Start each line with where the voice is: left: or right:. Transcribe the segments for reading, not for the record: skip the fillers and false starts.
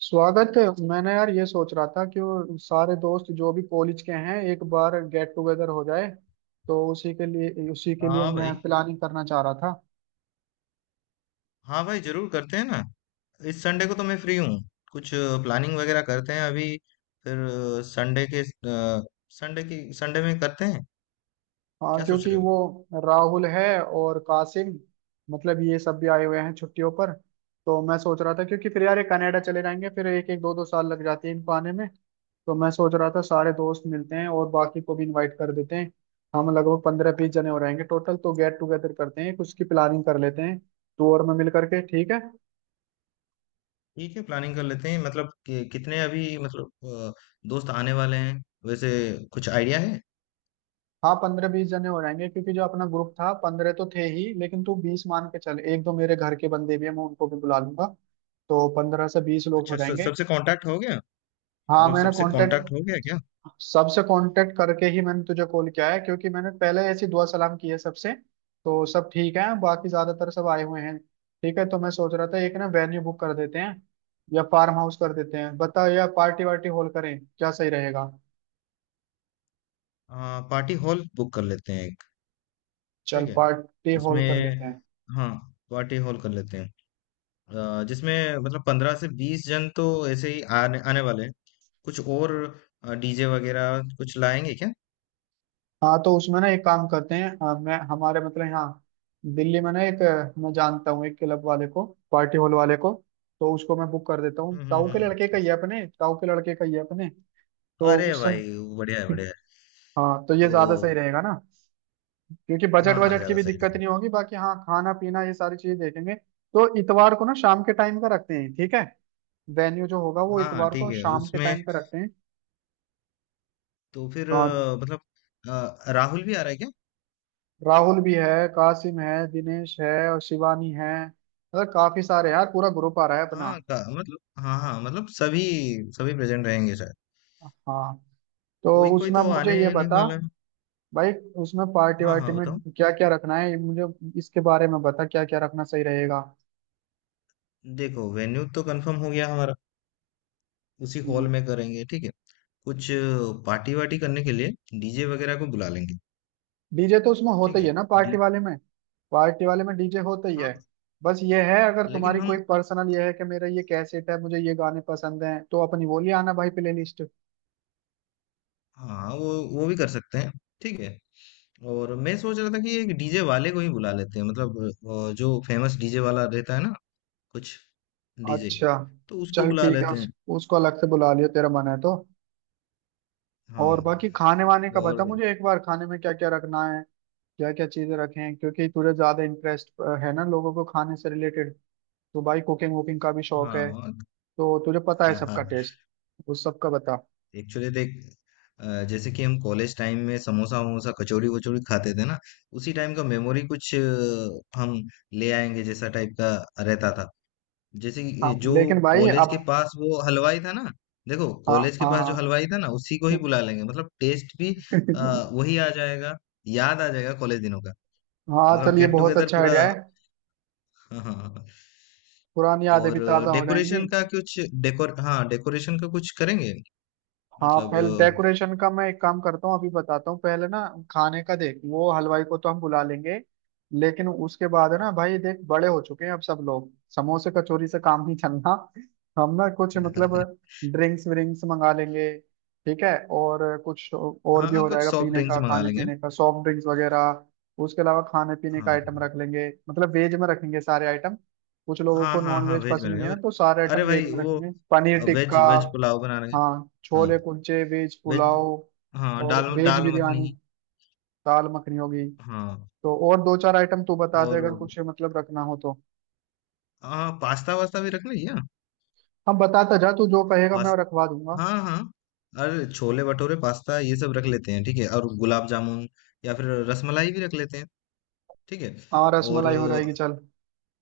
right: स्वागत है। मैंने यार ये सोच रहा था कि वो सारे दोस्त जो भी कॉलेज के हैं एक बार गेट टुगेदर हो जाए। तो उसी के लिए
left: हाँ
right: मैं
left: भाई।
right: प्लानिंग करना चाह रहा था।
left: हाँ भाई, जरूर करते हैं ना। इस संडे को तो मैं फ्री हूँ। कुछ प्लानिंग वगैरह करते हैं अभी। फिर संडे के संडे की संडे में करते हैं।
right: हाँ,
left: क्या सोच
right: क्योंकि
left: रहे हो?
right: वो राहुल है और कासिम, मतलब ये सब भी आए हुए हैं छुट्टियों पर। तो मैं सोच रहा था क्योंकि फिर यार ये कनाडा चले जाएंगे, फिर एक एक दो दो साल लग जाते हैं इनको आने में। तो मैं सोच रहा था सारे दोस्त मिलते हैं और बाकी को भी इनवाइट कर देते हैं। हम लगभग 15-20 जने हो रहेंगे टोटल, तो गेट टुगेदर करते हैं, कुछ की प्लानिंग कर लेते हैं। टूर में मिल करके, ठीक है।
left: ठीक है, प्लानिंग कर लेते हैं। मतलब कितने अभी मतलब दोस्त आने वाले हैं वैसे? कुछ आइडिया है?
right: हाँ, 15-20 जने हो रहेंगे क्योंकि जो अपना ग्रुप था 15 तो थे ही, लेकिन तू 20 मान के चल। एक दो मेरे घर के बंदे भी हैं, मैं उनको भी बुला लूंगा। तो 15 से 20 लोग हो
left: अच्छा,
right: जाएंगे।
left: सबसे कांटेक्ट हो गया?
right: हाँ,
left: मतलब
right: मैंने
left: सबसे कांटेक्ट हो
right: कांटेक्ट,
left: गया क्या?
right: सबसे कांटेक्ट करके ही मैंने तुझे कॉल किया है क्योंकि मैंने पहले ऐसी दुआ सलाम की है सबसे। तो सब ठीक है, बाकी ज्यादातर सब आए हुए हैं, ठीक है। तो मैं सोच रहा था एक ना वेन्यू बुक कर देते हैं, या फार्म हाउस कर देते हैं बता, या पार्टी वार्टी हॉल करें, क्या सही रहेगा।
left: पार्टी हॉल बुक कर लेते हैं एक।
right: चल,
left: ठीक है
right: पार्टी हॉल
left: उसमें।
right: कर लेते हैं।
left: हाँ, पार्टी हॉल कर लेते हैं। जिसमें मतलब 15 से 20 जन तो ऐसे ही आने आने वाले हैं। कुछ और? डीजे वगैरह कुछ लाएंगे क्या?
right: हाँ, तो उसमें ना एक काम करते हैं, मैं हमारे मतलब यहाँ दिल्ली में ना एक, मैं जानता हूँ एक क्लब वाले को, पार्टी हॉल वाले को। तो उसको मैं बुक कर देता हूँ।
left: हम्म। हम्म।
right: ताऊ के लड़के
left: हम्म।
right: का ये अपने ताऊ के लड़के का ये अपने तो
left: अरे
right: उस
left: भाई,
right: समय
left: बढ़िया है। बढ़िया है।
right: हाँ, तो ये
left: तो
right: ज्यादा सही रहेगा ना, क्योंकि बजट
left: हाँ हाँ,
right: वजट की
left: ज्यादा
right: भी
left: सही
right: दिक्कत
left: है।
right: नहीं होगी। बाकी हाँ, खाना पीना ये सारी चीजें देखेंगे। तो इतवार को ना शाम के टाइम का रखते हैं, ठीक है। वेन्यू जो होगा वो
left: हाँ हाँ,
right: इतवार को
left: ठीक है
right: शाम के
left: उसमें।
right: टाइम का रखते
left: तो फिर
right: हैं।
left: मतलब राहुल भी आ रहा है क्या?
right: राहुल भी है, कासिम है, दिनेश है और शिवानी है, मतलब काफी सारे यार, पूरा ग्रुप आ रहा है अपना।
left: हाँ का मतलब, हाँ हाँ मतलब सभी, सभी प्रेजेंट रहेंगे शायद।
right: हाँ, तो
left: कोई कोई
right: उसमें अब
left: तो
right: मुझे
left: आने
right: ये
left: नहीं
right: बता
left: वाला है।
right: भाई, उसमें पार्टी
left: हाँ
right: वार्टी
left: हाँ,
right: में
left: बताओ।
right: क्या क्या रखना है, ये मुझे इसके बारे में बता क्या क्या रखना सही रहेगा।
left: देखो, वेन्यू तो कंफर्म हो गया हमारा। उसी हॉल में करेंगे ठीक है। कुछ पार्टी वार्टी करने के लिए डीजे वगैरह को बुला लेंगे।
right: डीजे तो उसमें होता
left: ठीक
right: ही है
left: है।
right: ना पार्टी
left: डी
right: वाले में, पार्टी वाले में डीजे होता ही है।
left: हाँ,
right: बस ये है, अगर
left: लेकिन
right: तुम्हारी
left: हम।
right: कोई पर्सनल ये है कि मेरा ये कैसेट है, मुझे ये गाने पसंद हैं, तो अपनी वो ले आना भाई, प्लेलिस्ट।
left: हाँ, वो भी कर सकते हैं। ठीक है। और मैं सोच रहा था कि एक डीजे वाले को ही बुला लेते हैं, मतलब जो फेमस डीजे वाला रहता है ना, कुछ डीजे।
right: अच्छा,
left: तो उसको
right: चल
left: बुला
right: ठीक है,
left: लेते हैं।
right: उसको अलग से बुला लियो, तेरा मन है तो।
left: हाँ।
right: और बाकी खाने वाने का बता
left: और
right: मुझे एक बार, खाने में क्या क्या रखना है, क्या क्या चीजें रखें, क्योंकि तुझे ज्यादा इंटरेस्ट है ना लोगों को खाने से रिलेटेड। तो भाई कुकिंग वुकिंग का भी शौक है,
left: हाँ
right: तो तुझे पता है
left: हाँ हाँ।
right: सबका टेस्ट, उस सबका बता।
left: एक्चुअली देख, जैसे कि हम कॉलेज टाइम में समोसा वमोसा कचौड़ी वचौड़ी खाते थे ना, उसी टाइम का मेमोरी कुछ हम ले आएंगे जैसा टाइप का रहता था। जैसे कि ये
right: हाँ
left: जो
right: लेकिन भाई
left: कॉलेज
right: अब,
left: के पास वो हलवाई था ना, देखो
right: हाँ
left: कॉलेज के
right: हाँ
left: पास जो
right: हाँ।
left: हलवाई था ना, उसी को ही बुला लेंगे, मतलब टेस्ट भी वही आ जाएगा, याद आ जाएगा कॉलेज दिनों का।
right: हाँ
left: मतलब
right: चल, ये
left: गेट
right: बहुत
left: टुगेदर
right: अच्छा
left: पूरा।
right: आइडिया है,
left: हाँ हाँ हाँ। हाँ।
right: पुरानी यादें
left: और
right: भी ताजा हो जाएंगी।
left: डेकोरेशन का कुछ, डेकोर हाँ, डेकोरेशन का कुछ करेंगे
right: हाँ,
left: मतलब।
right: पहले डेकोरेशन का मैं एक काम करता हूँ, अभी बताता हूँ पहले ना। खाने का देख, वो हलवाई को तो हम बुला लेंगे, लेकिन उसके बाद है ना भाई, देख बड़े हो चुके हैं अब सब लोग, समोसे कचौरी से काम नहीं चलना। हम ना कुछ
left: अ,
right: मतलब ड्रिंक्स विंक्स मंगा लेंगे, ठीक है, और कुछ और भी
left: हाँ,
right: हो
left: कुछ
right: जाएगा
left: सॉफ्ट
right: पीने
left: ड्रिंक्स
right: का,
left: मंगा
right: खाने
left: लेंगे।
right: पीने का सॉफ्ट ड्रिंक्स वगैरह। उसके अलावा खाने पीने का
left: हाँ
right: आइटम रख लेंगे, मतलब वेज में रखेंगे सारे आइटम। कुछ लोगों
left: हाँ
right: को
left: हाँ।
right: नॉन
left: हाँ,
right: वेज
left: वेज में
right: पसंद नहीं है
left: रहेगा।
right: ना, तो सारे आइटम
left: अरे
right: वेज
left: भाई,
right: में
left: वो
right: रखेंगे, पनीर
left: वेज
right: टिक्का,
left: वेज पुलाव बना लेंगे।
right: हाँ
left: हाँ
right: छोले कुलचे, वेज
left: वेज।
right: पुलाव
left: हाँ,
right: और
left: दाल
right: वेज
left: दाल मखनी।
right: बिरयानी, दाल मखनी होगी।
left: हाँ
right: तो और दो चार आइटम तू बता दे
left: और।
right: अगर कुछ मतलब रखना हो तो।
left: हाँ, पास्ता वास्ता भी रख लें क्या?
right: हाँ बताता जा, तू जो कहेगा मैं
left: पास्ता,
right: रखवा दूंगा।
left: हाँ हाँ। अरे, छोले भटूरे पास्ता ये सब रख लेते हैं, ठीक है, और गुलाब जामुन या फिर रसमलाई भी रख लेते हैं। ठीक है।
right: हाँ
left: और
right: रसमलाई हो जाएगी, चल।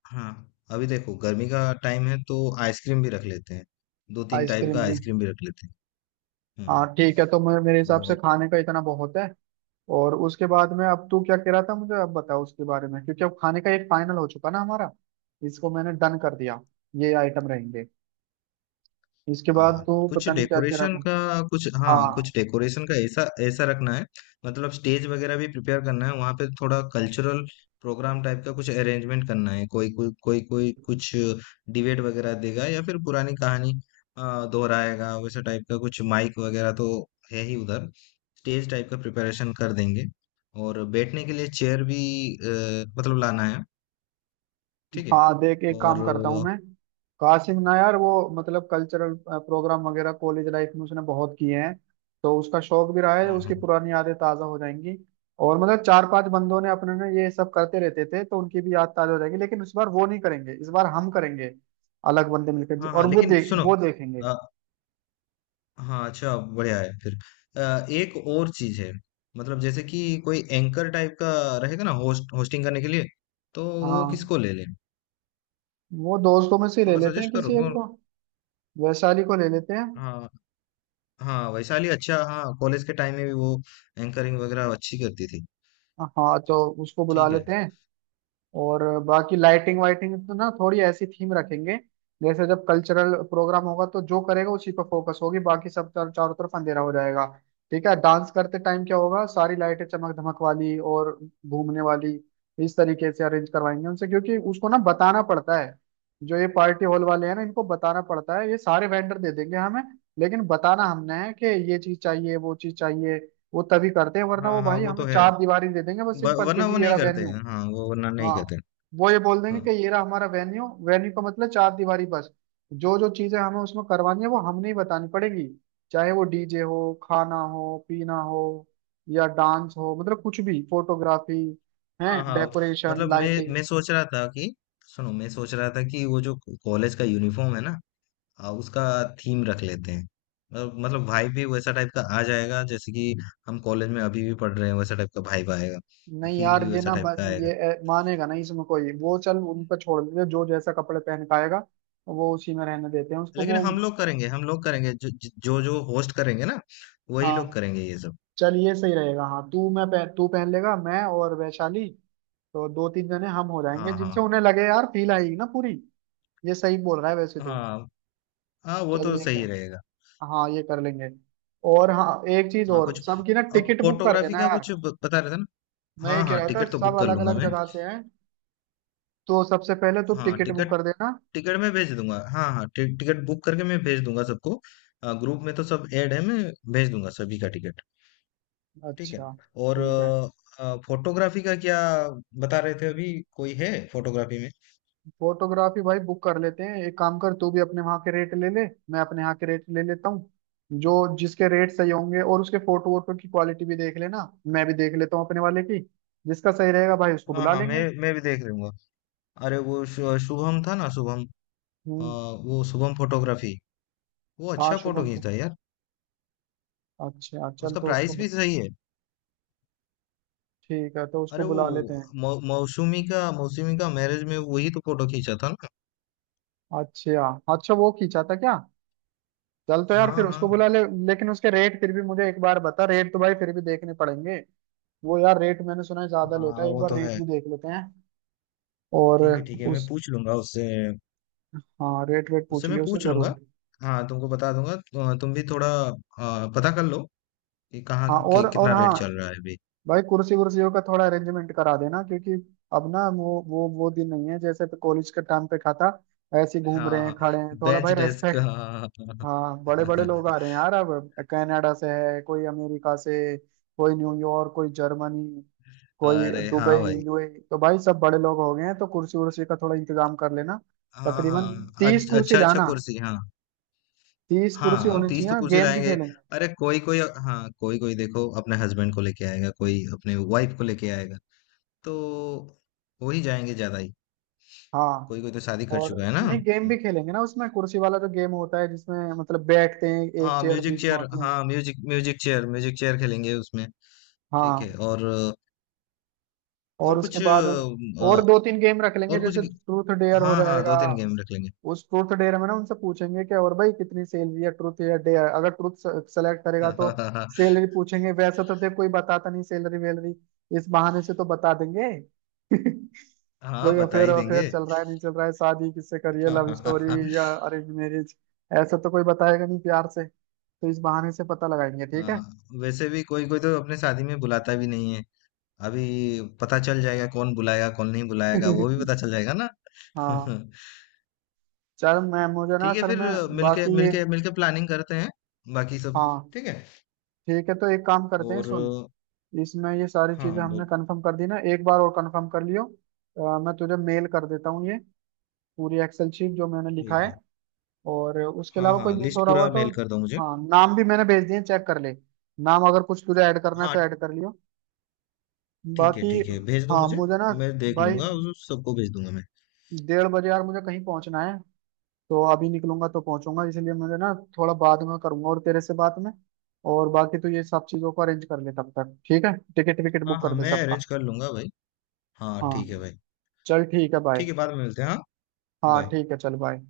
left: हाँ, अभी देखो गर्मी का टाइम है तो आइसक्रीम भी रख लेते हैं। दो तीन टाइप
right: आइसक्रीम
left: का
right: भी,
left: आइसक्रीम भी रख लेते हैं।
right: हाँ ठीक है। तो मैं मेरे हिसाब से
left: हम्म।
right: खाने का इतना बहुत है। और उसके बाद में अब तू क्या कह रहा था, मुझे अब बताओ उसके बारे में, क्योंकि अब खाने का एक फाइनल हो चुका ना हमारा, इसको मैंने डन कर दिया, ये आइटम रहेंगे। इसके बाद
left: हाँ,
right: तो
left: कुछ
right: पता नहीं क्या कह रहा
left: डेकोरेशन
right: था।
left: का कुछ, हाँ,
right: हाँ
left: कुछ डेकोरेशन का ऐसा, ऐसा रखना है। मतलब स्टेज वगैरह भी प्रिपेयर करना है वहाँ पे, थोड़ा कल्चरल प्रोग्राम टाइप का कुछ अरेंजमेंट करना है। कोई कोई कुछ डिबेट वगैरह देगा या फिर पुरानी कहानी दोहराएगा वैसे टाइप का। कुछ माइक वगैरह तो है ही उधर। स्टेज टाइप का प्रिपरेशन कर देंगे। और बैठने के लिए चेयर भी मतलब लाना है। ठीक है।
right: हाँ, देख एक काम
left: और
right: करता हूँ मैं। कासिम ना यार, वो मतलब कल्चरल प्रोग्राम वगैरह कॉलेज लाइफ में उसने बहुत किए हैं, तो उसका शौक भी रहा है,
left: हाँ
right: उसकी
left: हाँ
right: पुरानी यादें ताज़ा हो जाएंगी। और मतलब चार पांच बंदों ने अपने ना ये सब करते रहते थे, तो उनकी भी याद ताज़ा हो जाएगी। लेकिन इस बार वो नहीं करेंगे, इस बार हम करेंगे, अलग बंदे मिलकर,
left: हाँ
right: और
left: हाँ,
right: वो
left: लेकिन
right: देख
left: सुनो,
right: वो देखेंगे।
left: हाँ, अच्छा बढ़िया है फिर। एक और चीज़ है। मतलब जैसे कि कोई एंकर टाइप का रहेगा ना होस्टिंग करने के लिए, तो वो
right: हाँ,
left: किसको ले लें?
right: वो दोस्तों में से ले
left: थोड़ा
right: लेते हैं
left: सजेस्ट करो,
right: किसी एक
left: कौन?
right: को। वैशाली को ले लेते हैं।
left: हाँ, हाँ, वैशाली अच्छा। हाँ, कॉलेज के टाइम में भी वो एंकरिंग वगैरह अच्छी करती थी।
right: हाँ तो उसको बुला
left: ठीक है।
right: लेते हैं। और बाकी लाइटिंग वाइटिंग तो ना थोड़ी ऐसी थीम रखेंगे, जैसे जब कल्चरल प्रोग्राम होगा तो जो करेगा उसी पर फोकस होगी, बाकी सब चारों तरफ अंधेरा हो जाएगा, ठीक है। डांस करते टाइम क्या होगा, सारी लाइटें चमक धमक वाली और घूमने वाली, इस तरीके से अरेंज करवाएंगे उनसे, क्योंकि उसको ना बताना पड़ता है। जो ये पार्टी हॉल वाले हैं ना, इनको बताना पड़ता है, ये सारे वेंडर दे देंगे हमें, लेकिन बताना हमने है कि ये चीज चाहिए वो चीज चाहिए। वो तभी करते हैं, वरना
left: हाँ,
right: वो
left: हाँ,
right: भाई
left: वो
right: हमें
left: तो है।
right: चार दीवारी दे देंगे, बस
left: व
right: सिंपल के
left: वरना
right: जी
left: वो
right: ये
left: नहीं
right: रहा
left: करते
right: वेन्यू।
left: हैं। हाँ, वो वरना नहीं
right: हाँ,
left: करते हैं।
right: वो ये बोल देंगे कि
left: हाँ।
right: ये रहा हमारा वेन्यू, वेन्यू का मतलब चार दीवारी बस। जो जो चीजें हमें उसमें करवानी है वो हमने ही बतानी पड़ेगी, चाहे वो डीजे हो, खाना हो, पीना हो, या डांस हो, मतलब कुछ भी, फोटोग्राफी है,
left: हाँ, हाँ,
right: डेकोरेशन,
left: मतलब मैं
right: लाइटिंग।
left: मैं सोच रहा था कि सुनो, मैं सोच रहा था कि वो जो कॉलेज का यूनिफ़ॉर्म है ना, उसका थीम रख लेते हैं। मतलब वाइब भी वैसा टाइप का आ जाएगा, जैसे कि हम कॉलेज में अभी भी पढ़ रहे हैं वैसा टाइप का वाइब आएगा।
right: नहीं
left: फील
right: यार
left: भी
right: ये
left: वैसा
right: ना
left: टाइप का आएगा।
right: ये मानेगा नहीं इसमें कोई वो, चल उन पर छोड़ देते हैं, जो जैसा कपड़े पहन के आएगा वो उसी में रहने देते हैं, उसको
left: लेकिन
right: वो।
left: हम लोग करेंगे जो जो जो होस्ट करेंगे ना, वही लोग
right: हाँ
left: करेंगे ये सब।
right: चल, ये सही रहेगा। हाँ, तू, तू पहन लेगा, मैं और वैशाली, तो दो तीन जने हम हो जाएंगे
left: हाँ हाँ
right: जिनसे उन्हें लगे यार फील आएगी ना पूरी। ये सही बोल रहा है वैसे तो।
left: हाँ। हाँ, वो
right: चल
left: तो
right: ये
left: सही
right: कर,
left: रहेगा।
right: हाँ ये कर लेंगे। और हाँ एक चीज
left: हाँ
right: और,
left: कुछ।
right: सबकी ना
left: अब
right: टिकट बुक कर
left: फोटोग्राफी
right: देना
left: का
right: यार।
left: कुछ बता रहे थे ना?
right: मैं ये
left: हाँ
right: कह
left: हाँ,
right: रहा था
left: टिकट तो बुक
right: सब
left: कर
right: अलग
left: लूंगा
right: अलग
left: मैं।
right: जगह से हैं, तो सबसे पहले तुम
left: हाँ,
right: टिकट बुक
left: टिकट,
right: कर देना।
left: टिकट मैं भेज दूंगा। हाँ हाँ, टिकट बुक करके मैं भेज दूंगा सबको। ग्रुप में तो सब ऐड है, मैं भेज दूंगा सभी का टिकट। ठीक है।
right: अच्छा,
left: और
right: ठीक है।
left: फोटोग्राफी का क्या बता रहे थे? अभी कोई है फोटोग्राफी में?
right: फोटोग्राफी भाई बुक कर लेते हैं। एक काम कर, तू भी अपने वहाँ के रेट ले ले, मैं अपने यहाँ के रेट ले लेता हूँ। जो जिसके रेट सही होंगे, और उसके फोटो वोटो की क्वालिटी भी देख लेना, मैं भी देख लेता हूँ अपने वाले की। जिसका सही रहेगा भाई उसको
left: हाँ
right: बुला
left: हाँ, मैं
right: लेंगे।
left: मैं भी देख लूंगा। अरे वो शुभम था ना, शुभम। अ,
right: हम्म,
left: वो शुभम फोटोग्राफी, वो
right: हाँ
left: अच्छा फोटो
right: शुभम को।
left: खींचता है यार।
right: अच्छा चल
left: उसका
right: तो
left: प्राइस भी सही है।
right: ठीक है, तो उसको
left: अरे वो
right: बुला लेते हैं।
left: मौसमी का मैरिज में वही तो फोटो खींचा था ना।
right: अच्छा, अच्छा वो खींचा था क्या। चल तो यार
left: हाँ
right: फिर उसको
left: हाँ
right: बुला ले। लेकिन उसके रेट फिर भी मुझे एक बार बता, रेट तो भाई फिर भी देखने पड़ेंगे। वो यार रेट मैंने सुना है ज्यादा लेता
left: हाँ,
right: है, एक
left: वो
right: बार
left: तो
right: रेट
left: है।
right: भी देख लेते हैं। और
left: ठीक है ठीक है, मैं
right: उस,
left: पूछ लूंगा उससे।
right: हाँ रेट वेट पूछ
left: उससे मैं
right: लियो उससे
left: पूछ
right: जरूर।
left: लूंगा। हाँ तुमको बता दूंगा। तुम भी थोड़ा पता कर लो कि
right: हाँ, और
left: कितना रेट
right: हाँ
left: चल रहा है अभी।
right: भाई कुर्सी वुर्सियों का थोड़ा अरेंजमेंट करा देना, क्योंकि अब ना वो दिन नहीं है जैसे कॉलेज के टाइम पे, खाता ऐसे ही घूम
left: हाँ
right: रहे हैं
left: हाँ,
right: खड़े हैं, थोड़ा
left: बेंच
right: भाई
left: डेस्क।
right: रेस्पेक्ट।
left: हाँ हाँ हाँ
right: हाँ
left: हाँ।
right: बड़े बड़े लोग आ रहे हैं यार अब, कनाडा से है कोई, अमेरिका से कोई, न्यूयॉर्क, कोई जर्मनी, कोई
left: अरे
right: दुबई,
left: हाँ भाई।
right: यूएई। तो भाई सब बड़े लोग हो गए हैं, तो कुर्सी उर्सी का थोड़ा इंतजाम कर लेना।
left: हाँ
right: तकरीबन
left: हाँ,
right: 30 कुर्सी
left: अच्छा अच्छा,
right: लाना,
left: कुर्सी हाँ।
right: 30 कुर्सी
left: हाँ,
right: होनी
left: 30
right: चाहिए,
left: तो कुर्सी
right: गेम भी
left: लाएंगे।
right: खेलेंगे।
left: अरे कोई कोई, हाँ, कोई कोई देखो, अपने हस्बैंड को लेके आएगा, कोई अपने वाइफ को लेके आएगा, तो वो ही जाएंगे ज्यादा ही।
right: हाँ
left: कोई कोई तो शादी कर
right: और
left: चुका है ना।
right: नहीं गेम
left: हम्म।
right: भी खेलेंगे ना, उसमें कुर्सी वाला जो गेम होता है, जिसमें मतलब बैठते हैं, एक
left: हाँ
right: चेयर
left: म्यूजिक
right: बीच में
left: चेयर,
right: होती है।
left: हाँ म्यूजिक म्यूजिक चेयर खेलेंगे उसमें। ठीक है।
right: हाँ, और
left: और
right: उसके
left: कुछ
right: बाद और दो तीन गेम रख लेंगे,
left: और कुछ,
right: जैसे ट्रूथ डेयर हो
left: हाँ हाँ,
right: जाएगा।
left: दो तीन गेम रख
right: उस ट्रूथ डेयर में ना उनसे पूछेंगे कि और भाई कितनी सैलरी है, ट्रूथ या डेयर, अगर ट्रूथ सेलेक्ट करेगा तो
left: लेंगे।
right: सैलरी पूछेंगे। वैसे तो देख कोई बताता नहीं सैलरी वैलरी, इस बहाने से तो बता देंगे।
left: हाँ,
right: कोई
left: बता
right: अफेयर
left: ही
right: अफेयर
left: देंगे।
right: चल रहा है नहीं चल रहा है, शादी किससे करी है, लव स्टोरी
left: हाँ,
right: या अरेंज मैरिज, ऐसा तो कोई बताएगा नहीं प्यार से, तो इस बहाने से पता लगाएंगे, ठीक है।
left: वैसे भी कोई कोई तो अपने शादी में बुलाता भी नहीं है अभी। पता चल जाएगा कौन बुलाएगा, कौन नहीं बुलाएगा, वो भी पता चल जाएगा ना।
right: हाँ, चल मैं मुझे ना
left: ठीक है
right: असल
left: फिर।
right: में
left: मिलके
right: बाकी ये,
left: मिलके मिलके प्लानिंग करते हैं बाकी सब।
right: हाँ
left: ठीक है।
right: ठीक है तो एक काम करते हैं सुन,
left: और
right: इसमें ये सारी
left: हाँ,
right: चीजें
left: बोल।
right: हमने कंफर्म कर दी ना, एक बार और कंफर्म कर लियो। मैं तुझे मेल कर देता हूँ ये पूरी एक्सेल शीट जो मैंने लिखा
left: ठीक
right: है,
left: है।
right: और उसके
left: हाँ
right: अलावा कोई
left: हाँ,
right: मिस हो
left: लिस्ट
right: रहा हुआ
left: पूरा
right: तो।
left: मेल कर दो मुझे।
right: हाँ, नाम भी मैंने भेज दिए, चेक कर ले, नाम अगर कुछ तुझे ऐड करना है
left: हाँ
right: तो ऐड कर लियो,
left: ठीक है,
right: बाकी
left: ठीक है भेज दो
right: हाँ,
left: मुझे।
right: मुझे ना
left: मैं देख
right: भाई
left: लूंगा, उस सबको भेज दूंगा मैं।
right: 1:30 बजे यार मुझे कहीं पहुंचना है, तो अभी निकलूंगा तो पहुंचूंगा, इसलिए मुझे ना थोड़ा बाद में करूंगा और तेरे से बात में। और बाकी तो ये सब चीजों को अरेंज कर ले तब तक, ठीक है, टिकट विकेट
left: हाँ
right: बुक
left: हाँ,
right: कर दे
left: मैं अरेंज
right: सबका।
left: कर लूंगा भाई। हाँ ठीक है
right: हाँ,
left: भाई।
right: चल ठीक है भाई।
left: ठीक है, बाद में मिलते हैं, हाँ।
right: हाँ
left: बाय।
right: ठीक है, चल बाय।